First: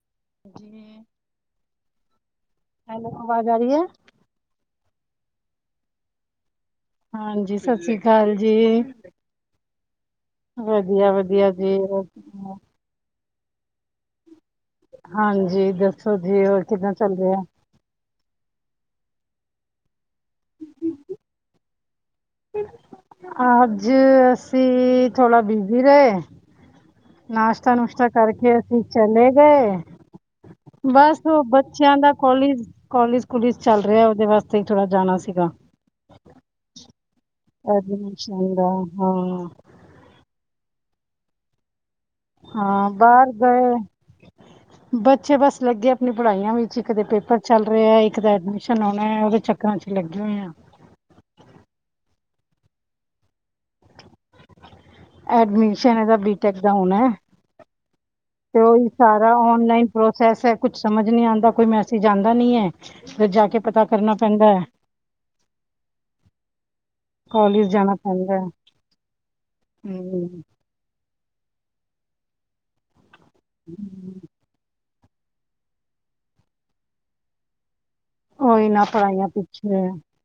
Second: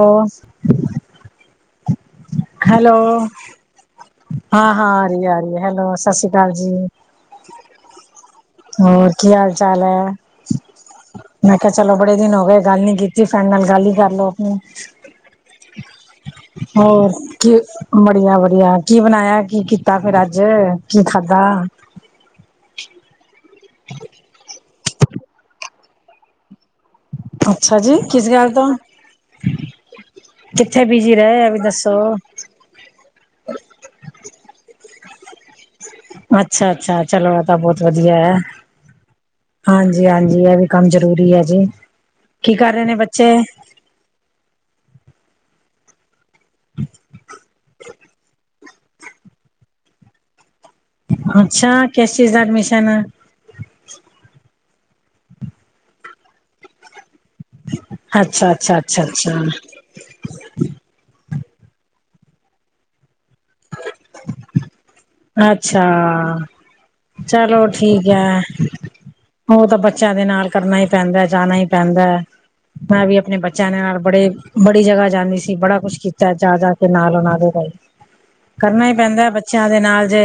ਹੋਰ ਜੀ। ਹੈਲੋ ਆਵਾਜ਼ ਆ ਰਹੀ ਹੈ? ਹਾਂ ਹਾਂ ਆ ਰਹੀ ਆ ਰਹੀ ਹੈਲੋ ਸਤਿ ਸ਼੍ਰੀ ਅਕਾਲ ਜੀ ਹਾਂਜੀ ਸਤਿ ਸ਼੍ਰੀ ਅਕਾਲ ਜੀ ਹੋਰ ਕੀ ਹਾਲ ਚਾਲ ਹੈ? ਵਧੀਆ ਵਧੀਆ ਮੈਂ ਕਿਹਾ ਜੀ ਚਲੋ ਬੜੇ ਦਿਨ ਹੋ ਗਏ ਗੱਲ ਨੀ ਕੀਤੀ ਸਾਡੇ ਨਾਲ ਗੱਲ ਹੀ ਕਰ ਲਓ ਹੁਣ ਹਾਂਜੀ ਦੱਸੋ ਜੀ ਹੋਰ ਕਿੱਦਾਂ ਚੱਲ ਰਿਹਾ ਵਧੀਆ ਵਧੀਆ ਕੀ ਬਣਾਇਆ ਕੀ ਕੀਤਾ ਫਿਰ ਅੱਜ ਕੀ ਖਾਧਾ ਅੱਜ ਅਸੀਂ ਥੋੜਾ ਬਿਜੀ ਰਹੇ ਨਾਸ਼ਤਾ ਅੱਛਾ ਜੀ ਨੁਸ਼ਤਾ ਕਿਸ ਗੱਲ ਕਰਕੇ ਤੋਂ ਅਸੀਂ ਚਲੇ ਗਏ ਕਿੱਥੇ ਬਿਜੀ ਬਸ ਉਹ ਰਹੇ ਇਹ ਵੀ ਬੱਚਿਆਂ ਦੱਸੋ? ਦਾ ਕੋਾਲਜ ਕੋਾਲਜ ਕੁਲੇਿਜ ਚੱਲ ਰਿਹਾ ਉਹਦੇ ਵਾਸਤੇ ਥੋੜਾ ਜਾਣਾ ਸੀਗਾ ਅੱਛਾ ਅੱਛਾ ਚਲੋ ਤਾਂ ਬਹੁਤ ਵਧੀਆ ਹੈ ਐਡਮਿਸ਼ਨ ਦਾ ਹਾਂ ਹਾਂਜੀ ਜੀ ਹਾਂਜੀ ਇਹ ਵੀ ਕੰਮ ਜਰੂਰੀ ਹੈ ਜੀ ਕੀ ਕਰ ਰਹੇ ਹਾਂ ਨੇ ਬਾਹਰ ਬੱਚੇ ਗਏ ਬੱਚੇ ਬਸ ਲੱਗੇ ਆਪਣੀ ਪੜ੍ਹਾਈਆਂ ਵਿੱਚ ਇੱਕ ਦੇ ਪੇਪਰ ਚੱਲ ਰਿਹਾ ਇੱਕ ਐਡ ਮਿਸ਼ਨ ਹੁਣ ਉਹਦੇ ਚੱਕਰਾਂ ਚ ਲੱਗੇ ਹੋਏ ਆ ਅੱਛਾ ਕਿਸ ਚੀਜ਼ ਦਾ ਐਡਮਿਸ਼ਨ ਹੈ ਐਡਮਿਸ਼ਨ ਇਹਦਾ ਬੀਟੈਕ ਦਾ ਹੋਣਾ ਹੈ ਅੱਛਾ ਤੇ ਔ ਅੱਛਾ ਹੀ ਅੱਛਾ ਸਾਰਾ ਅੱਛਾ ਔਨਲਾਈਨ ਪ੍ਰੋਸੈਸ ਹੈ, ਕੁਛ ਸਮਝ ਨੀ ਆਉਂਦਾ, ਕੋਈ ਮੈਸੇਜ ਆਉਂਦਾ ਨੀ ਹੈ। ਫੇਰ ਜਾ ਕੇ ਪਤਾ ਕਰਨਾ ਪੈਂਦਾ ਹੈ। ਅੱਛਾ ਚਲੋ ਕਾਲਜ ਜਾਣਾ ਠੀਕ ਪੈਂਦਾ ਹੈ, ਉਹ ਤਾਂ ਬੱਚਿਆਂ ਦੇ ਹਮ, ਨਾਲ ਕਰਨਾ ਹੀ ਪੈਂਦਾ ਜਾਣਾ ਹੀ ਪੈਂਦਾ, ਮੈਂ ਵੀ ਆਪਣੇ ਬੱਚਿਆਂ ਦੇ ਨਾਲ ਬੜੇ ਬੜੀ ਜਗ੍ਹਾ ਜਾਂਦੀ ਸੀ ਬੜਾ ਕੁਛ ਕੀਤਾ ਜਾ ਜਾ ਕੇ ਨਾਲ ਉਹਨਾਂ ਦੇ ਉਹੀ ਨਾ ਕਰਨਾ ਹੀ ਪੈਂਦਾ ਪੜ੍ਹਾਈਆਂ ਬੱਚਿਆਂ ਪਿੱਛੇ ਦੇ ਹੈ। ਨਾਲ ਜੇ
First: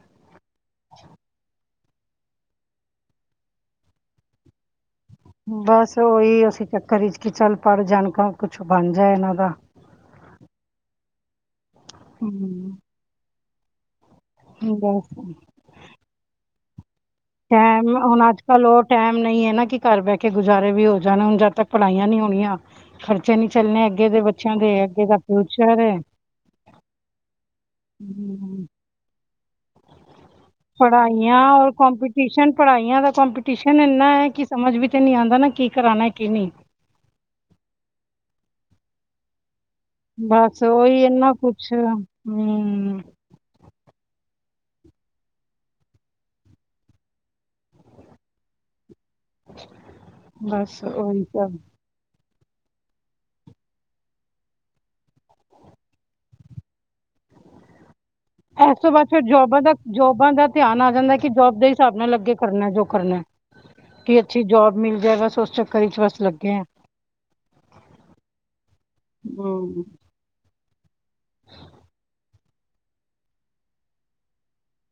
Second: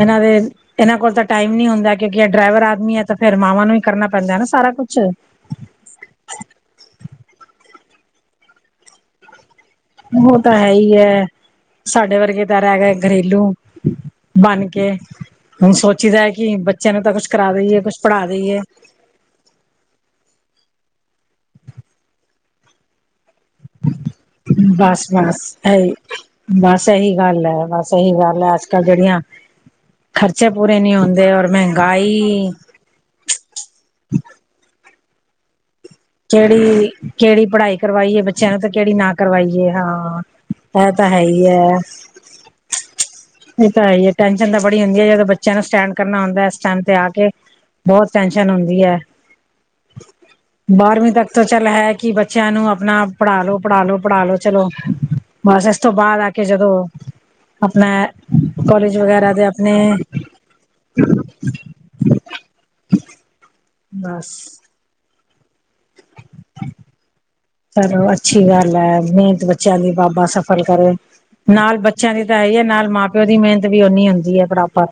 ਇਹਨਾਂ ਦੇ ਇਹਨਾਂ ਕੋਲ ਤਾਂ ਟਾਈਮ ਨੀ ਹੁੰਦਾ ਕਿਉਂਕਿ ਡਰਾਈਵਰ ਆਦਮੀ ਹੈ ਤਾਂ ਫਿਰ ਮਵਾਂ ਨੂੰ ਵੀ ਕਰਨਾ ਪੈਂਦਾ ਸਾਰਾ ਕੁਛ ਬਸ ਉਹੀ ਅਸੀਂ ਚੱਕਰ ਵਿਚ ਕਿ ਚੱਲ ਪੜ ਜਾਣ ਕੁਛ ਬਣ ਜਾ ਇਹਨਾਂ ਦਾ ਉਹ ਤਾਂ ਹੈ ਹੀ ਹੈ ਸਾਡੇ ਵਰਗੇ ਤਾਂ ਹਮ, ਰਹਿ ਗਏ ਘਰੇਲੂ ਬਣ ਕੇ ਬਸ ਹੁਣ ਸੋਚੀਦਾ ਹੈ ਕਿ ਬੱਚਿਆਂ ਨੂੰ ਤਾਂ ਕੁਛ ਕਰਾ ਦੇਈਏ ਟਾਈਮ ਕੁਛ ਹੁਣ ਪੜ੍ਹਾ ਅੱਜ ਦੇਈਏ ਕੱਲ ਉਹ ਟਾਈਮ ਨਹੀਂ ਹੈ ਨਾ ਕਿ ਘਰ ਬਹਿ ਕੇ ਗੁਜ਼ਾਰੇ ਵੀ ਹੋ ਜਾਣ ਹੁਣ ਜਦ ਤੱਕ ਪੜਲਾਈਆਂ ਨਹੀਂ ਹੋਣੀਆਂ ਖਰਚੇ ਨੀ ਚੱਲਣੇ ਅੱਗੇ ਦੇ ਬੱਚਿਆਂ ਦੇ ਬਸ ਅੱਗੇ ਦਾ ਬਸ ਫਿਊਚਰ ਇਹੀ ਹੈ ਬਸ ਇਹੀ ਗੱਲ ਹੈ ਬਸ ਇਹੀ ਗੱਲ ਹਮ, ਹੈ ਅੱਜ ਕੱਲ ਜਿਹੜੀਆਂ ਖਰਚੇ ਪੂਰੇ ਨਹੀਂ ਹੁੰਦੇ, ਔਰ ਮਹਿੰਗਾਈ। ਪੜਾਈਆਂ ਦਾ ਚਪ ਟਿਊਸ਼ਨ ਇੰਨਾ ਹੈ ਕਿ ਸਮਝ ਵੀ ਤੇ ਨੀ ਆਉਂਦਾ ਨਾ ਕੀ ਕਰਾਉਣਾ ਐ। ਕਿਹੜੀ ਕਿਹੜੀ ਪੜ੍ਹਾਈ ਕਰਵਾਈਏ ਬੱਚਿਆਂ ਨੂੰ, ਤੇ ਕਿਹੜੀ ਨਾ ਕਰਵਾਈਏ ਹਾਂ। ਬਸ ਔ ਇਹ ਹੀ, ਤਾਂ ਹੈ ਇੰਨਾ ਹੈ ਕੁਛ, ਹੂ ਇਹ ਤਾਂ ਹੈ ਹੀ ਹੈ ਟੈਨਸ਼ਨ ਤੇ ਬੜੀ ਹੁੰਦੀ ਹੈ, ਜਦੋਂ ਬੱਚਿਆਂ ਨੂੰ ਸਟੈਂਡ ਕਰਨਾ ਹੁੰਦਾ ਐ, ਇਸ ਸਟੈਂਡ ਤੇ ਆ ਕੇ। ਬਹੁਤ ਟੈਨਸ਼ਨ ਹੁੰਦੀ ਹੈ। [unintelligible] ਬਾਰਵੀਂ ਉਹੀ ਤੱਕ ਤੋਂ ਸਭ ਚੱਲ ਹੈ ਕਿ ਬੱਚਿਆਂ ਨੂੰ ਆਪਣਾ ਪੜ੍ਹਾ ਲੋ, ਪੜ੍ਹਾ ਲੋ, ਪੜ੍ਹਾ ਲੋ, ਚਲੋ ਬਸ ਇਸ ਤੋਂ ਬਾਅਦ ਆ ਕੇ ਜਦੋਂ, ਆਪਣਾ ਐ ਇਸ ਤੋਂ ਬਾਅਦ ਫਿਰ ਜੋਬਾਂ ਦਾ ਜੋਬਾਂ ਦਾ ਧਿਆਨ ਆ ਜਾਂਦਾ, ਕਿ ਜੋਬ ਦੇ ਹਿਸਾਬ ਨਾਲ ਅਗੇ ਕਰਨਾ ਜੋ ਕਰਨਾ, ਕਿ ਅੱਛੀ ਬਸ ਜੋਬ ਮਿਲ ਜਾਏ, ਬਸ ਉਸ ਚੱਕਰ ਵਿਚ ਚ ਬਸ ਲੱ ਚਲੋ ਅੱਛੀ ਗੱਲ ਹੈ, ਮਿਹਨਤ ਬੱਚਿਆਂ ਹਮ ਦੀ, ਬਾਬਾ ਸਭ ਗਲ ਕਰੇ, ਨਾਲ ਬੱਚਿਆਂ ਦੀ ਤਾਂ ਹੀ ਹੈ, ਨਾਲ ਮਾਂ ਪਿਓ ਦੀ ਮਿਹਨਤ ਵੀ ਓਨੀ ਹੁੰਦੀ ਹੈ ਬਰਾਬਰ।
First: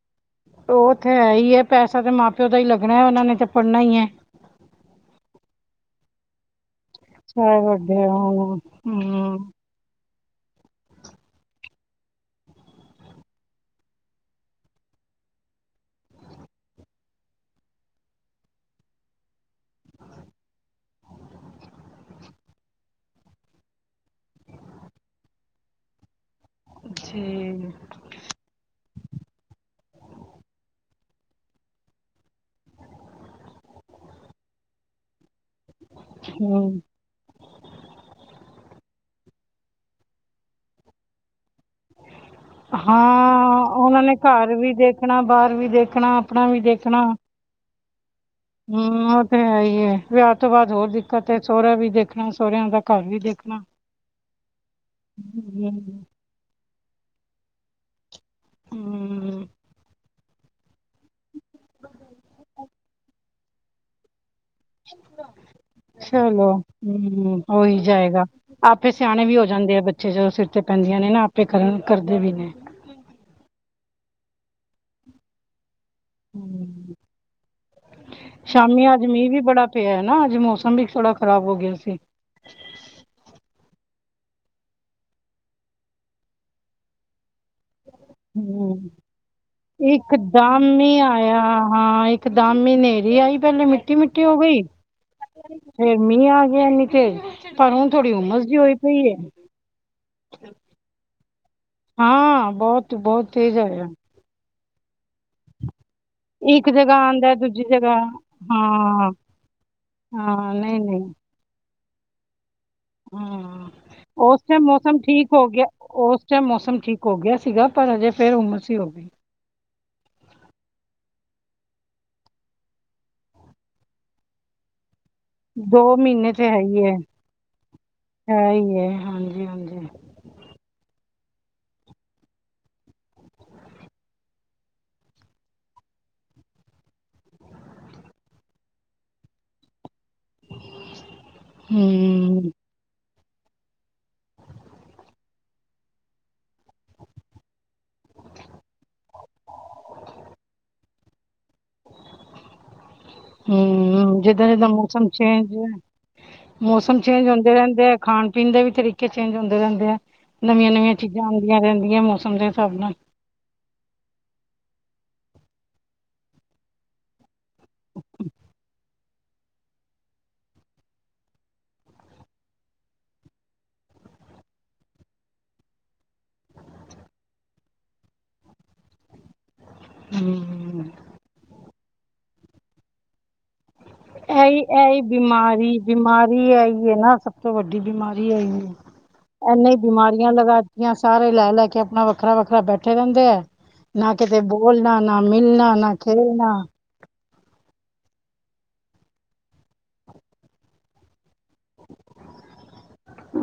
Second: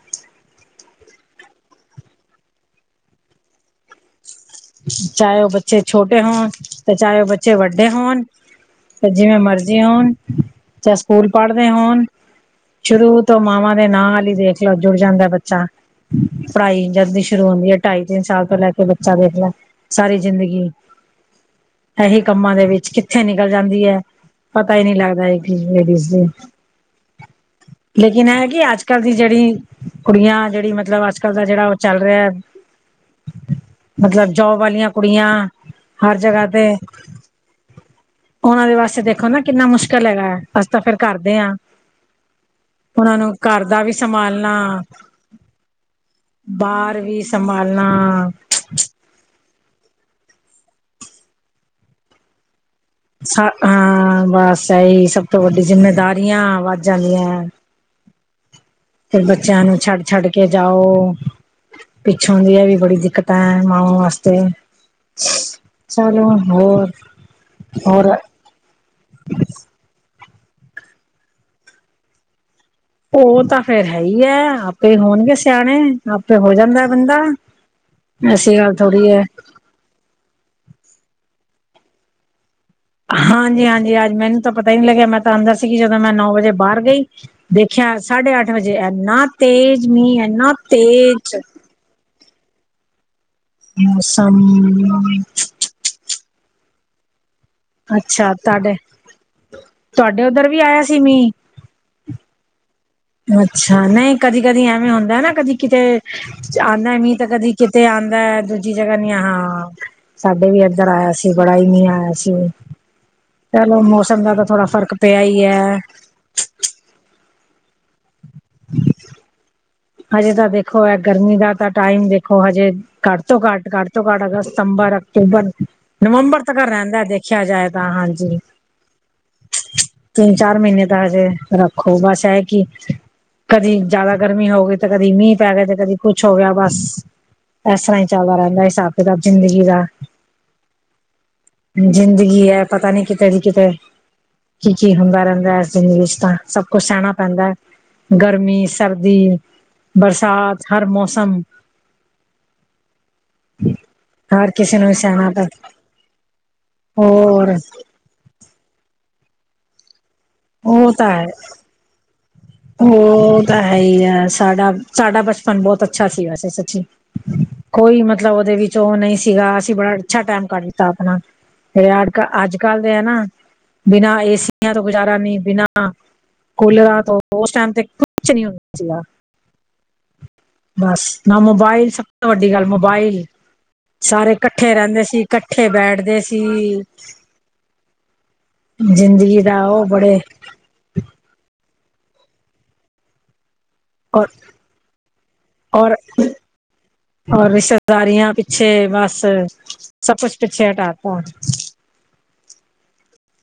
ਔ ਤੇ ਹੈ ਹੀ ਹੈ, ਪੈਸਾ ਤਾਂ ਮਾਂ ਪਿਓ ਦਾ ਹੀ ਲੱਗਣਾ ਹੈ, ਉਹਨਾ ਨੇ ਤਾਂ ਪੜ੍ਹਨਾ ਹੀ ਹੈ। ਚਾਹੇ ਉਹ ਬੱਚੇ ਛੋਟੇ ਹੋਣ, ਤੇ ਚਾਹੇ ਉਹ ਬੱਚੇ ਵੱਡੇ ਹੋਣ ਤੇ ਹੂ ਜਿਵੇਂ ਮਰਜ਼ੀ ਹੋਣ, ਚਾਹੇ ਸਕੂਲ ਪੜ੍ਹਦੇ ਹੋਣ। ਸ਼ੁਰੂ ਤੋਂ ਮਾਵਾਂ ਦੇ ਨਾਲ ਹੀ ਦੇਖ ਲੋ, ਜੁੜ ਜਾਂਦਾ ਐ ਬੱਚਾ। ਪੜ੍ਹਾਈ ਜਦ ਦੀ ਸ਼ੁਰੂ ਹੁੰਦੀ ਹੈ, ਢਾਈ ਤਿੰਨ ਸਾਲ ਤੋਂ ਲੈ ਕੇ ਬੱਚਾ ਦੇਖ ਲੈ। ਸਾਰੀ ਜ਼ਿੰਦਗੀ ਏਹੀ ਕੰਮਾਂ ਦੇ ਵਿੱਚ ਕਿੱਥੇ ਨਿਕਲ ਜਾਂਦੀ ਹੈ। ਪਤਾ ਹੀ ਨਹੀਂ ਲੱਗਦਾ, ਲੇਡੀਜ਼ ਲੇਡੀਜ਼ ਦੇ ਠੀਕ ਲੇਕਿਨ ਇਹ ਕਿ ਅੱਜ ਕਲ ਦੀ ਜਿਹੜੀ ਕੁੜੀਆਂ, ਜਿਹੜੀ ਮਤਲਬ ਅੱਜ ਕਲ ਦਾ ਜਿਹੜਾ ਉਹ ਚੱਲ ਰਿਹਾ ਹੈ ਮਤਲਬ ਜੋਬ ਵਾਲੀਆਂ ਕੁੜੀਆਂ, ਹਰ ਜਗ੍ਹਾ ਤੇ ਹਮ [unintelligible] ਉਹਨਾਂ ਦੇ ਵਾਸਤੇ ਦੇਖੋ ਨਾ ਕਿੰਨਾ ਮੁਸ਼ਕਿਲ ਹੈਗਾ ਐ, ਅਸੀ ਤਾਂ ਫੇਰ ਕਰਦੇ ਆਂ। ਉਹਨਾਂ ਨੂੰ ਘਰ ਹਾਂ ਦਾ ਵੀ ਉਹਨਾਂ ਨੇ ਸੰਭਾਲਣਾ, ਘਰ ਵੀ ਦੇਖਣਾ ਬਾਹਰ ਵੀ ਦੇਖਣਾ ਆਪਣਾ ਵੀ ਬਾਹਰ ਵੀ ਸੰਭਾਲਣਾ ਹੂੰ, ਉਹ ਤੇ ਹੈ ਹੀ ਐ, ਵਿਆਹ ਤੋਂ ਬਾਅਦ ਹੋਰ ਦਿੱਕਤ ਐ, ਸੋਹਰਿਆਂ ਵੀ ਦੇਖਣਾ ਸੋਹੁਰਿਆਂ ਦਾ ਘਰ ਵੀ ਦੇਖਣਾ ਹਾਂ, ਬਸ ਇਹੀ ਸਭ ਤੋਂ ਵੱਡੀ ਹਮ, ਜਿੰਮੇਦਾਰੀਆ ਵੱਧ ਜਾਦੀਆਂ। ਫਿਰ ਹਮ, ਬੱਚਿਆਂ ਨੂੰ ਛੱਡ-ਛੱਡ ਕੇ ਜਾਓ, ਪਿੱਛੋਂ ਦੀ ਐ ਵੀ ਬੜੀ ਦਿੱਕਤ। ਹੈ, ਮਾਵਾ ਵਾਸਤੇ, ਹ [unintelligible] ਚਲੋ ਹੂੰ ਉਹੀ ਹੋਰ ਜਾਏਗਾ, ਆਪੇ ਸਿਆਣੇ ਵੀ ਹੋ ਜਾਂਦੇ ਆ, ਬ ਜਦੋਂ ਸਿਰ ਤੇ ਪੈਂਦੀਆਂ ਨੇ ਨਾ, ਆਪੇ ਕਰਨ ਕਰਦੇ ਵੀ ਨੇ। ਉਹ ਤਾਂ ਫੇਰ ਹੈ ਹੀ ਹੈ, ਆਪੇ ਹੋਣਗੇ ਸਿਆਣੇ। ਆਪੇ ਹੋ ਜਾਂਦਾ ਹਮ, ਬੰਦਾ ਐਸੀ ਗੱਲ ਸ਼ਾਮੀ ਅੱਜ ਥੋੜੀ ਹੈ। ਮੀਂਹ ਵੀ ਬੜਾ ਪਿਆ ਨਾ ਅੱਜ ਮੌਸਮ ਵੀ ਥੋੜਾ ਖ਼ਰਾਬ ਹੋ ਗਿਆ ਸੀ। ਹਾਂਜੀ-ਹਾਂਜੀ, ਅੱਜ ਮੈਨੂੰ ਤਾਂ ਪਤਾ ਹੀ ਨੀ ਲੱਗਿਆ, ਮੈਂ ਤਾਂ ਅੰਦਰ ਸੀਗੀ, ਜਦੋਂ ਮੈਂ ਨੌ ਵਜੇ ਬਾਹਰ ਗਈ। ਦੇਖਿਆ ਸਾਢੇ ਅੱਠ ਵਜੇ ਹਮ, ਇਨਾ ਤੇਜ਼ ਮੀਂਹ, ਇੰਨਾ ਇੱਕਦਮ ਹੀ ਤੇਜ਼ ਆਇਆ ਹਾਂ ਇਕ ਦਮ ਹੀ ਹਨੇਰੀ ਆਈ, ਪਹਿਲੇ ਮਿੱਟੀ ਮਿੱਟੀ ਹੋ ਮੌਸਮ ਗਈ। ਫੇਰ ਮੀਂਹ ਆ ਗਿਆ ਇਨੀ ਤੇਜ਼, ਪਰ ਹੁਣ ਥੋੜੀ ਅੱਛਾ ਹੁਮਸ ਜੀ ਤੁਹਾਡੇ ਹੋਈ ਪਈ ਏ। ਤੁਹਾਡੇ ਉੱਧਰ ਵੀ ਆਇਆ ਸੀ ਮੀਹ। ਹਾਂ ਬਹੁਤ ਬਹੁਤ ਤੇਜ਼ ਅੱਛਾ ਆਇਆ ਨਹੀਂ, ਕਦੀ ਕਦੀ ਐਵੇਂ ਹੁੰਦਾ ਨਾ, ਕਦੀ ਕਿਤੇ ਇੱਕ ਆਂਦਾ ਜਗ੍ਹਾ ਮੀਂਹ ਤਾਂ ਆਉਂਦਾ ਕਦੀ ਦੂਜੀ ਕਿਤੇ ਜਗ੍ਹਾ ਆਦਾਂ, ਦੂਜੀ ਜਗ੍ਹਾ ਹਾਂ ਨੀ ਆ ਹਾਂ, ਸਾਡੇ ਹਾਂ ਵੀ ਨਹੀਂ ਇੱਧਰ ਨਹੀਂ ਆਇਆ ਸੀ। ਬੜਾ ਹੀ ਮੀਂਹ ਆਇਆ ਸੀ, ਹਾਂ ਚਲੋ ਮੌਸਮ ਦਾ ਤਾਂ ਥੋੜਾ ਫ਼ਰਕ ਪਿਆ ਹੀ ਹੈ। ਚਾਹੇ ਮੌਸਮ ਠੀਕ ਹੋ ਗਿਆ ਸੀਗਾ, ਪਰ ਹਜੇ ਫੇਰ ਹੁੰਮਸ ਹੋ ਗਈ। ਹਜੇ ਤਾਂ ਦੇਖੋ, ਇਹ ਗਰਮੀ ਦਾ ਤਾਂ ਟਾਈਮ ਦੇਖੋ ਹਜੇ ਘੱਟ ਤੋਂ ਘੱਟ-ਘੱਟ ਤੋਂ ਘੱਟ ਅਗਸਤ ਸਤੰਬਰ। ਅਕਤੂਬਰ ਦੋ ਮਹੀਨੇ ਨਵੰਬਰ ਤੇ ਤੱਕ ਹੈ ਹੀ ਹੈ ਰਹਿੰਦਾ ਦੇਖਿਆ, ਜਾਏ ਤਾਂ ਹਾਂਜੀ। ਹੈ ਹੀ ਹੈ ਹਾਂਜੀ ਹਾਂਜੀ ਤਿੰਨ ਚਾਰ ਮਹੀਨੇ ਤਾਂ ਹਜੇ ਰੱਖੋ, ਬਸ ਇਹ ਕਿ ਕਦੀ ਜਿਆਦਾ ਗਰਮੀ ਹੋਵੇ। ਤੇ ਕਦੀ ਮੀਂਹ ਪੈ ਗਿਆ ਏ, ਤੇ ਕਦੀ ਕੁੱਛ ਹੋ ਗਿਆ ਬਸ। ਇਸ ਤਰ੍ਹਾਂ ਹੀ ਚੱਲਦਾ ਰਹਿੰਦਾ, ਹਿਸਾਬ ਕਿਤਾਬ ਜ਼ਿੰਦਗੀ ਦਾ। ਜ਼ਿੰਦਗੀ ਹੂੰ ਹੈ, ਪਤਾ ਨੀ ਕਿਤੇੇ ਦੀ ਕਿਤੇ। ਕੀ-ਕੀ ਹੁੰਦਾ ਰਹਿੰਦਾ ਹੈ, ਇਸ ਜ਼ਿੰਦਗੀ ਵਿੱਚ ਤਾਂ ਸਭ ਕੁਛ ਸਹਿਣਾ ਪੈਂਦਾ ਹੈ। ਗਰਮੀ ਸਰਦੀ, ਬਰਸਾਤ ਹਰ ਮੌਸਮ। ਹੂੰ, ਜਿੱਦਾ ਦਾ ਹਰ ਜਿੱਦਾ ਕਿਸੇ ਨੂੰ ਮੌਸਮ ਸਹਿਣਾ ਪੈ ਚੇਂਜ ਹੈ। ਮੌਸਮ ਚੇਂਜ ਹੋਰ ਹੁੰਦੇ ਰਹਿੰਦੇ, ਆ ਖਾਣ ਪੀਣ ਦੇ ਵੀ ਤਰੀਕੇ ਚੇਂਜ ਹੁੰਦੇ ਰਹਿੰਦੇ ਆ। ਉਹ ਨਵੀਆਂ-ਨਵੀਆਂ ਤਾਂ ਹੈ ਚੀਜ਼ਾਂ ਆਦੀਆਂ ਰਹਿੰਦੀਆਂ, ਮੌਸਮ ਦੇ ਹਿਸਾਬ ਨਾਲ। ਉਹ ਤਾਂ ਹੈ ਹੀ ਹੈ, ਸਾਡਾ-ਸਾਡਾ ਬਚਪਨ ਬਹੁਤ ਅੱਛਾ ਸੀ ਵੈਸੇ ਸੱਚੀ। ਕੋਈ ਮਤਲਬ ਉਹਦੇ ਵਿੱਚ ਉਹ ਨਹੀਂ ਸੀਗਾ, ਅਸੀਂ ਬੜਾ ਅੱਛਾ ਟੈਮ ਕੱਟ ਦਿੱਤਾ ਆਪਣਾ। ਇਹ ਅੱਜ-ਕੱਲ ਦੇ ਹੈ, ਨਾ ਬਿਨਾਂ ਏਸੀਆਂ ਤੋਂ ਕੁਛ। ਜ਼ਾਰ ਨੀ ਬਿਨਾਂ ਕੂਲਰਾਂ ਤੋਂ ਉਸ ਟਾਈਮ ਤੇ ਕੁਛ ਨੀ ਹੁੰਦਾ, ਸੀਗਾ। ਹਮ ਬਸ ਨਾ ਮੋਬਾਇਲ ਸਭ ਤੋਂ ਵੱਡੀ ਗੱਲ ਮੋਬਾਇਲ। ਸਾਰੇ ਇਕੱਠੇ ਐਹੀ-ਐਹੀ ਰਹਿੰਦੇ ਸੀ ਇਕੱਠੇ ਬੈਠਦੇ ਬਿਮਾਰੀ-ਬਿਮਾਰੀ ਸੀ ਇਹੀ ਹੈ, ਨਾ ਸਭ ਤੋਂ ਵੱਡੀ ਬਿਮਾਰੀ ਇਹੀ ਜ਼ਿੰਦਗੀ ਹੈ। ਦਾ ਇਨੇ ਹੀ ਉਹ ਬੜੇ ਬਿਮਾਰੀਆਂ ਲਗਾਤੀਆਂ, ਸਾਰੇ ਲੈ ਲੈ ਕੇ ਆਪਣਾ ਵੱਖਰਾ-ਵੱਖਰਾ ਬੈਠੇ ਰਹਿੰਦੇ ਆ। ਨਾ ਔਰ ਕਿਤੇ ਬੋਲਣਾ ਨਾ ਮਿਲਣਾ ਨਾ ਔਰ ਖੇਲਣਾ। ਔਰ ਰਿਸ਼ਤੇਦਾਰੀਆਂ ਪਿੱਛੇ ਬਸ ਸਭ ਕੁਛ ਪਿੱਛੇ ਹਟਾਤਾ।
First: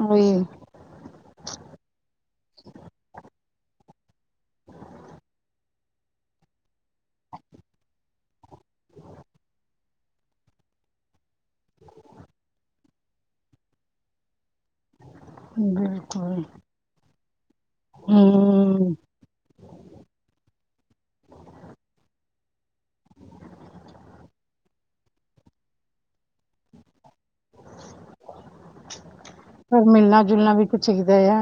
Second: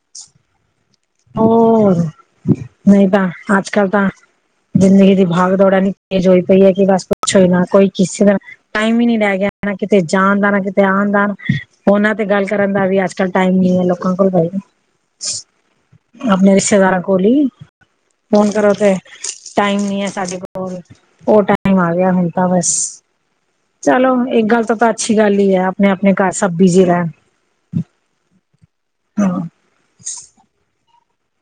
ਉਹੀ। ਹੋਰ। ਨਹੀਂ ਤਾਂ ਅੱਜ-ਕੱਲ ਤਾਂ ਜ਼ਿੰਦਗੀ ਦੀ ਭਾਗ ਦੌੜਾ ਏਨੀ ਤੇਜ ਹੋਈ ਪਈ ਹੈ ਕਿ ਬਸ। ਪੁੱਛੋ ਨਾ ਕੋਈ ਕਿਸੇ ਦਾ ਟਾਈਮ ਹੀ ਨੀ ਰਹਿ ਗਿਆ, ਨਾ ਕਿਤੇ ਜਾਣ ਦਾ ਨਾ ਕਿਤੇ ਆਉਣ ਦਾ ਨਾ। ਫੋਨਾਂ ਤੇ ਗੱਲ ਕਰਨ ਦਾ ਵੀ ਅੱਜ-ਕੱਲ ਟਾਈਮ ਨੀ ਹੈ ਲੋਕਾਂ ਕੋਲ ਬਈ। ਹ ਆਪਣੇ ਰਿਸ਼ਤੇਦਾਰਾਂ ਕੋੋਲ ਹੀ। ਹੂੰ, ਫੋਨ ਕਰੋ ਤੇ ਟਾਈਮ ਨੀ ਹੈ, ਸਾਡੇ ਕੋਲ ਉਹ ਟਾਈਮ ਆ ਗਿਆ ਹੁਣ ਤਾਂ ਬਸ। ਚਲੋ ਇੱਕ ਗੱਲ ਤਾਂ ਤਾਂ ਅੱਛੀ ਗੱਲ ਹੀ ਹੈ ਆਪਣੇ ਆਪਣੇ ਘਰ ਸਭ ਬੀਜ਼ੀ ਰਹਿਣ। ਹਾਂ ਪਰ ਮਿਲਣਾ ਜੁਲਣਾ ਵੀ ਤਾਂ ਚਾਹੀਦਾ ਆ।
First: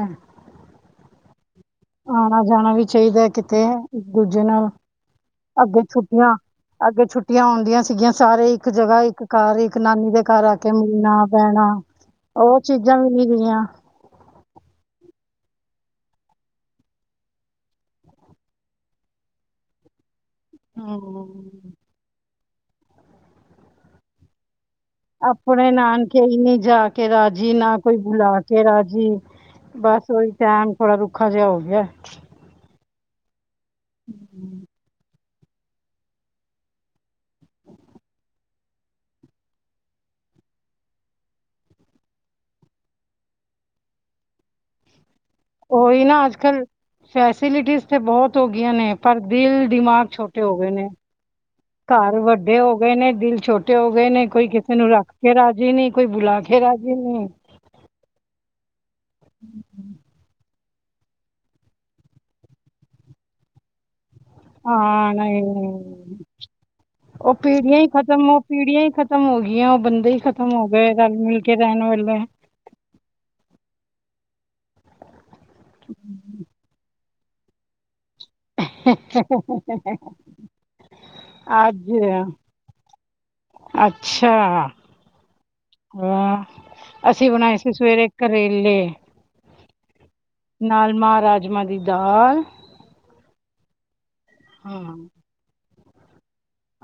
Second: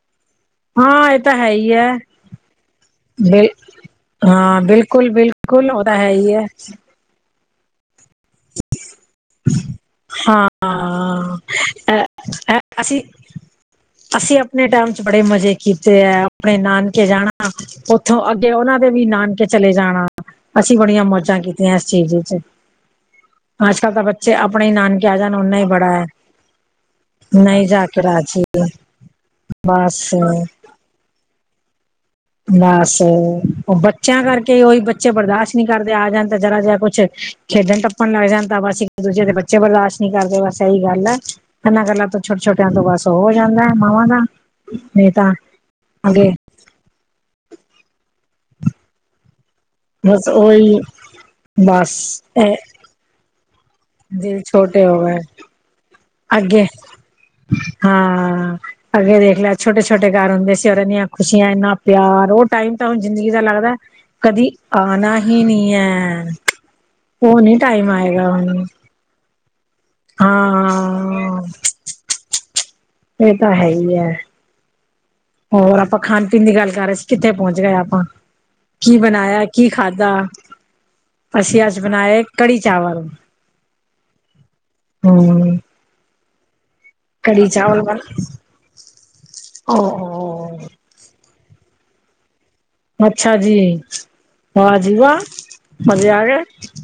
ਹਾਂ ਇਹ ਤਾਂ ਹੈ ਹੀ ਹੈ। ਆਉਣਾ ਜਾਣਾ ਵੀ ਚਾਹੀਦਾ ਬਿਲ ਕਿਤੇ ਇੱਕ ਦੂਜੇ ਹਾਂ ਨਾਲ ਬਿਲਕੁਲ ਬਿਲਕੁਲ ਅੱਗੇ ਉਹ ਤਾਂ ਹੈ ਛੁੱਟੀਆਂ ਹੀ ਹੈ ਅੱਗੇ ਛੁੱ। ਛੁਟੀਆਂ ਆਉਂਦੀਆਂ ਸੀਗੀਆਂ ਸਾਰੇ ਇੱਕ ਜਗ੍ਹਾ ਇੱਕ। ਘਰ ਇੱਕ ਨਾਨੀ ਦੇ ਘਰ ਆ ਕੇ ਮਿਲਨਾ ਹਾਂ ਬਹਿਣਾ ਅ ਉਹ ਚੀਜ਼ਾਂ ਅਸੀਂ ਵੀ ਨਹੀਂ ਰਹੀ ਆ। ਅਸੀਂ ਆਪਣੇ ਟਾਈਮ ਚ ਬੜੇ ਮਜ਼ੇ ਕੀਤੇ ਹੈ ਆਪਣੇ ਨਾਨਕੇ ਜਾਣਾ। ਉੱਥੋਂ ਅੱਗੇ, ਉਹਨਾਂ ਦੇ ਵੀ, ਨਾਨਕੇ ਚਲੇ ਜਾਣਾ। ਅਸੀਂ ਬੜੀਆਂ ਮੌਜਾਂ ਹਮ ਕੀਤੀਆਂ। ਇਸ ਚੀਜ਼ ਵਿੱਚ, ਅੱਜ ਕੱਲ ਤਾਂ ਬੱਚੇ, ਆਪਣੇ ਨਾਨ- ਆਪਣੇ ਨਾਨਕੇ ਹੀ, ਨਹੀਂ ਜਾ ਕੇ ਰਾਜੀ, ਨਹੀਂ ਨਾ ਜਾ ਕੋਈ ਕੇ ਬੁਲਾ ਰਾਜੀ ਕੇ ਰਾਜੀ। ਬਸ ਉਹੀ ਟਮ ਥੋੜਾ ਰੁੱਖਾ ਜਿਹਾ ਹੋ ਗਿਆ। ਬਸ ਉਹ ਬੱਚਿਆਂ ਕਰਕੇ ਉਹੀ ਬੱਚੇ ਬਰਦਾਸ਼ਤ। ਨੀ ਕਰਦੇ ਆ ਜਾਂਣ ਤਾਂ ਜ਼ਰਾ ਜਿਹਾ ਕੁਛ ਖੇਡਣ ਟੱਪਣ ਲੱਗ ਜਾਣ, ਤਾਂ ਬਸ ਇੱਕ ਦੂਜੇ ਦੇ ਬੱਚੇ ਬਰਦਾਸ਼ਤ ਨਹੀਂ। ਨਹੀਂ ਕਰਦੇ ਬਸ ਇਹੀ ਗੱਲ ਐ, ਇਹਨਾਂ ਗੱਲਾਂ ਤੋਂ ਛੋਟੇ ਛੋਟਿਆਂ ਤੋਂ ਬਸ ਉਹ ਹੋ ਜਾਂਦਾ ਹੈ ਮਾਵਾਂ ਦਾ। ਨਹੀਂ ਤਾਂ। ਉਹੀ ਨਾ ਅੱਗੇ ਅੱਜ ਕੱਲ ਫੈਸਿਲਿਟੀਜ਼ ਤੇ ਬਹੁਤ ਹੋ ਗਈਆਂ ਨੇ। ਪਰ ਦਿਲ ਦਿਮਾਗ ਬਸ ਛੋਟੇ ਹੋ ਗਏ ਉਹੀ ਨੇ ਬਸ ਘਰ ਇਹ ਵੱਡੇ ਹੋ ਗਏ। ਗਏ ਨੇ ਦਿਲ ਛੋਟੇ ਹੋ ਗਏ ਨੇ ਦਿਲ ਕੋਈ ਕਿਸੇ ਛੋਟੇ ਨੂੰ ਹੋ ਰੱਖ ਗਏ ਕੇ ਰਾਜੀ ਨਹੀਂ ਕੋਈ ਬੁਲਾ ਕੇ ਅੱਗੇ ਰਾਜੀ ਨਹੀਂ। ਹਾਂ। ਅੱਗੇ ਦੇਖ ਲੇ ਛੋਟੇ- ਛੋਟੇ, ਘਰ ਹੁੰਦੇ ਸੀ। ਔਰ ਇੰਨੀਆਂ ਖੁਸ਼ੀਆਂ, ਇੰਨਾ ਪਿਆਰ, ਉਹ ਟਾਈਮ ਤਾਂ, ਹੁਣ ਜ਼ਿੰਦਗੀ ਦਾ ਲੱਗਦਾ ਕਦੀ ਆਉਣਾ ਹੀ ਨਹੀਂ ਹੈ, ਉਹ ਨੀ ਟਾਈਮ ਆਏਗਾ। ਹੁਣ। ਖ਼ਤਮ ਹੋ ਗਈਆਂ। ਉਹ ਬੰਦੇ ਹੀ ਖ਼ਤਮ ਹੋ ਗਏ। ਰਲ- ਹਾਂ ਮਿਲ, ਕੇ ਰਹਿਣ ਵਾਲੇ। ਇਹ ਤਾਂ, ਹੈ ਹੀ, ਹੈ। ਹੋਰ, ਆਪਾਂ ਖਾਣ- ਪੀਣ, ਦੀ ਗੱਲ ਕਰ ਰਹੇ ਸੀ। ਕਿੱਥੇ ਪਹੁੰਚ ਗਏ ਆਪਾਂ। ਕੀ ਬਣਾਇਆ, ਕੀ ਖਾਧਾ? ਅਸੀਂ ਅੱਜ ਬਣਾਏ, ਕੜੀ ਚਾਵਲ। ਹੂੰ। ਹੂੰ। ਅਸੀਂ ਬਣਾਏ ਸੀ, ਬਣ ਸਵੇਰੇ ਕਰੇਲੇ, ਓ ਨਾਲ ਮਹਾ, ਰਾਜ- ਰਾਜਮਾਂ ਦੀ ਦਾਲ। ਅੱਛਾ ਜੀ। ਵਾਹ ਜੀ ਹਾਂ, ਵਾਹ, ਮਜੇ ਆ ਗਣੇ।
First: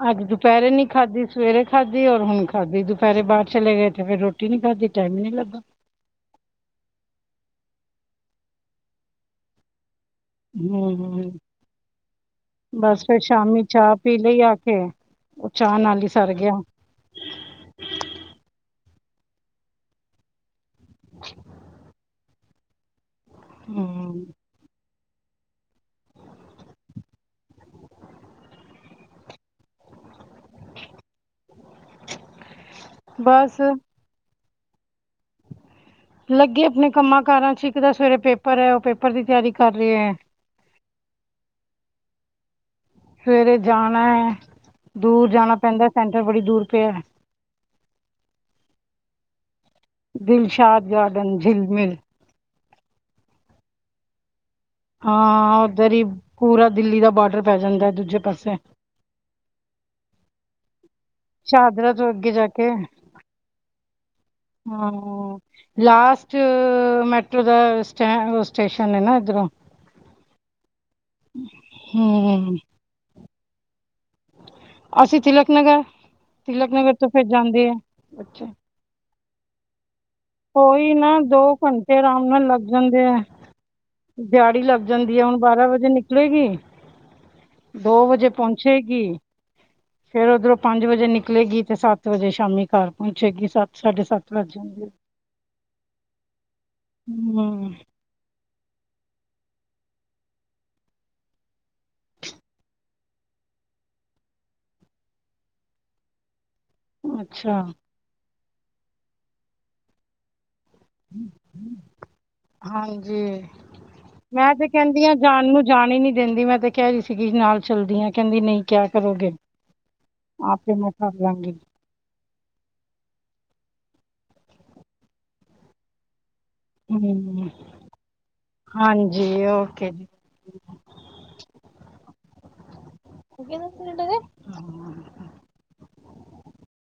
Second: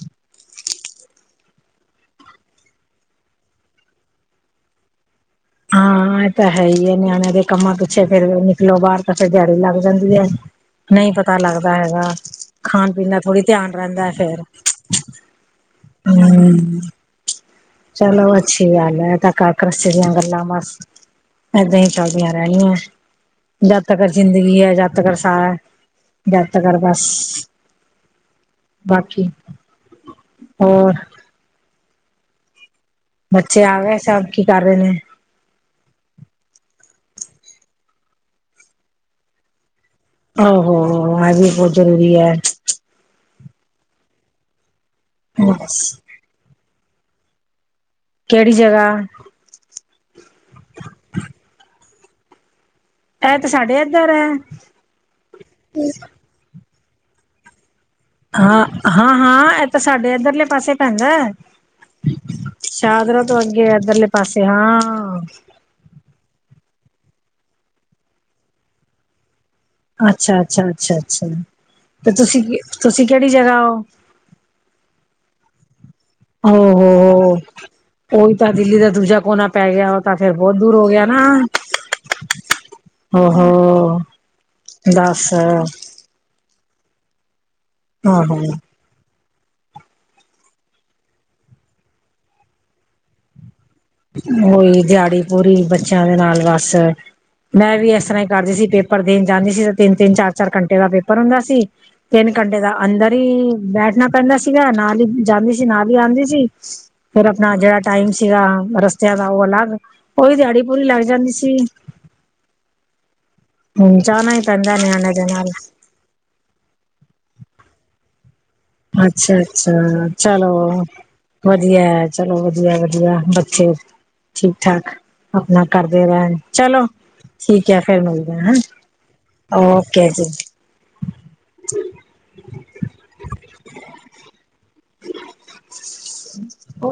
ਅੱਜ ਦੁਪਹਿਰੇ ਨੀ ਖਾਧੀ, ਸਵੇਰੇ ਖਾਧੀ, ਔਰ ਹੁਣ ਖਾਧੀ, ਦੁਪਹਿਰੇ ਬਾਹਰ ਚਲੇ ਗਏ। ਤੇ ਫੇਰ ਰੋਟੀ। ਰੋਟੀ ਨੀ ਖਾਦੀ, ਟਾਈਮ ਨੀ ਲੱਗਾ। ਹਾਂ, ਇਹ ਤਾਂ, ਹੈ, ਹੀ ਹੈ। ਨਿਆਣਿਆਂ ਦੇ ਕੰਮਾਂ ਪਿੱਛੇ ਫੇਰ, ਨਿਕਲੋ ਬਾਹਰ, ਤਾਂ ਫੇਰ ਦਿਹਾੜੀ ਲੱਗ ਜਾਂਦੀ ਹੈ। ਨਹੀਂ ਹੂੰ, ਪਤਾ, ਲੱਗਦਾ ਹੈਗਾ। ਖਾਣ- ਬਸ ਪੀਣ ਦਾ ਫਿਰ ਥੋੜੀ, ਸ਼ਾਮੀ ਧਿਆਨ ਚਾਹ ਰਹਿੰਦਾ ਪੀ ਫੇਰ। ਲਈ ਆ ਕੇ ਉਹ ਚਾਹ, ਨਾਲ ਹੀ ਸਰ ਗਿਆ। ਹਮ ਚਲੋ, ਅੱਛੀ ਗੱਲ ਹੈ। ਏ ਤਾਂ ਕਰ ਘਰ- ਕਰਸਤੀ ਦੀਆਂ ਗੱਲਾਂ ਬਸ। ਏਦਾਂ ਹੀ, ਚੱਲਦੀਆਂ- ਰਹਿਣੀਆਂ। ਜਦ ਤੱਕ, ਹੂੰ, ਜ਼ਿੰਦਗੀ ਹੈ। ਜਦ- ਜ ਕਰ ਸਾਰਾ ਏ, ਜਦ ਤਕਰ ਬਸ। ਬਾਕੀ, ਹੋਰ? ਬਸ ਬੱਚੇ ਆ ਗਏ? ਸਭ ਕੀ ਕਰ ਰਹੇ ਨੇ। ਲੱਗੇ ਆਪਣੇ, ਕੰਮਾਂ ਕਾਰਾਂ ਚ। ਇੱਕ ਤਾਂ ਸਵੇਰੇ ਪੇਪਰ ਹੈ। ਉਹ ਪੇਪਰ ਦੀ, ਤਿਆਰੀ ਕਰ ਰਹੀ ਹੈ। ਆੋ- ਔ, ਵੋ, ਏ ਵੀ, ਬਹੁਤ ਜ਼ਰੂਰੀ ਹੈ। ਸਵੇਰੇ ਜਾਣਾ ਹੈ। ਦੂਰ ਜਾਣਾ ਪੈਂਦਾ ਏ। ਸੈਂਟਰ ਬੜੀ ਦੂਰ ਪਿਆ ਹੈ। ਕਿਹੜੀ, ਜਗਾ। ਦਿਲਸ਼ਾਦ ਗਾਰਡਨ, ਝਿਲਮਿਲ। ਇਹ ਤੇ, ਸਾਡੇ ਅਜ਼ਾਰ ਹੈ। ਹਾਂ, ਉੱਧਰ ਹੀ, ਪੂਰਾ ਦਿੱਲੀ ਦਾ ਬਾਰਡਰ, ਪੈ ਜਾਂਦਾ। ਦੂਜੇ- ਪਾਸੇ ਹਾਂ, ਹਾਂ- ਹਾਂ ਇਹ ਤਾਂ, ਸਾਡੇ ਇੱਧਰਲੇ ਪਾਸੇ ਪੈਂਦਾ ਏ। ਸ਼ਹਾਦਰਾ ਤੋਂ, ਅੱਗੇ ਜਾ ਕੇ। ਤੁਰ ਕੇ ਇਧਰਲੇ ਲੇ ਪਾਸੇ, ਹਾਂ। ਲਾਸਟ, ਮੈਟਰ੍ਰੋ ਦਾ, ਸਟ ਸਟੇਸ਼ਨ ਹੈ ਨਾ, ਇਧਰੋ। ਅੱਛਾ, ਅੱਛਾ, ਅੱਛਾ- ਅੱਛਾ, ਤੇ ਤੁਸੀਂ, ਹੂੰ ਤੁਸੀਂ ਕਿਹੜੀ ਜਗਾ ਹੋ। ਅਸੀਂ ਤਿਲਕ ਨਗਰ। ਹੋ ਤਿਲਕ ਨਗਰ ਤੋਂ, ਹੋ ਫੇਰ ਹੋ ਜਾਂਦੀ ਹੈ। ਉਹੀ ਤਾਂ ਦਿੱਲੀ ਦਾ, ਦੂਜਾ ਕੌਣਾ। ਪੈ ਗਿਆ। ਉਹ ਤਾਂ ਫੇਰ, ਬਹੁਤ ਦੂਰ ਹੋ ਕੋਈ ਗਿਆ, ਦੋ ਨਾ। ਘੰਟੇ ਆਰਾਮ ਨਾਲ ਲੱਗ ਜਾਂਦੇ ਆ ਹੋ- ਹੋੋ। ਦਿਹਾੜੀ ਲੱਗ ਜਾਂਦੀ ਹੈ। ਹੁਣ ਬਾਰਾਂ ਵਜੇ ਨਿਕ ਚਲੇਗੀ। ਦੋ ਵਜੇ ਆਹੋ ਪਹੁੰਚੇਗੀ। ਫੇਰ ਉਓਧਰੋਂ ਪੰਜ ਵਜੇ ਨਿਕਲੇਗੀ ਤੇ ਸੱਤ ਵਜੇ ਸ਼ਾਮੀ ਘਰ ਪਹੁੰਚੇਗੀ। ਸੱਤ ਸਾਢੇ ਸੱਤ ਵੱਜ ਹੋਈ। ਜਾਂਦੇ ਆ। ਦਿਹਾੜੀ ਪੂਰੀ ਬੱਚਿਆਂ ਦੇ ਨਾਲ ਬਸ। ਮੈਂ ਹੂੰ ਵੀ ਇਸ ਤਰ੍ਹਾਂ ਕਰਦੇ ਸੀ ਪੇਪਰ ਦੇਣ ਜਾਂਦੇ ਸੀ ਤੇ ਤਿੰਨ- ਤਿੰਨ, ਚਾਰ- ਚਾਰ ਘੰਟੇ ਦਾ ਪੇਪਰ ਹੁੰਦਾ ਸੀ। ਤਿੰਨ ਘੰਟੇ ਦਾ ਅੰਦਰ ਹੀ ਬੈਠਣਾ ਪੈਂਦਾ ਸੀਗਾ। ਨਾਲ ਹੀ ਜਾਂਦੀ ਸੀ ਨਾਲ ਹੀ ਆਉਂਦੀ ਸੀ। ਫੇਰ ਆਪਣਾ ਅੱਛਾ ਜਿਹੜਾ ਟਾਈਮ ਸੀਗਾ। ਰਸਤਿਆਂ ਦਾ ਉਹ ਅਲੱਗ, ਉਹੀ ਦਿਹਾੜੀ ਪੂਰੀ ਲੱਗ ਜਾਂਦੀ ਸੀ। ਹਾਂਜੀ। ਹੁਣ ਜਾਣਾ ਹੀ ਮੈਂ ਤੇ ਪੈਂਦਾ ਕਹਿੰਦੀ ਹਾ ਨਿਆਣੇ ਦੇ ਜਾਣ ਨਾਲ ਨੂੰ ਜਾਣ ਹੀ ਨੀ ਦਿੰਦੀ ਮੈਂ ਤੇ। ਕਹਿਹੀ ਸੀਗੀ ਨਾਲ ਚੱਲਦੀ ਆ ਕਹਿੰਦੀ ਨਹੀਂ। ਕਿਆ ਕਰੋਗੇ ਅੱਛਾ -ਅੱਛਾ ਚਲੋ, ਆਪੇ ਮੈਂ ਕਰ ਲਾਂਗੀ ਵਧੀਆ। ਚਲੋ ਵਧੀਆ- ਵਧੀਆ। ਬੱਚੇ ਠੀਕ- ਠਾਕ। ਆਪਣਾ ਕਰਦੇ ਰਹਿਣ ਚਲੋ। ਹਮ ਠੀਕ ਹੈ ਫੇਰ ਮਿਲ ਜਾਏ ਹੈ। ਓਕੇ ਜੀ। ਰੇ [unintelligible] ਹੋ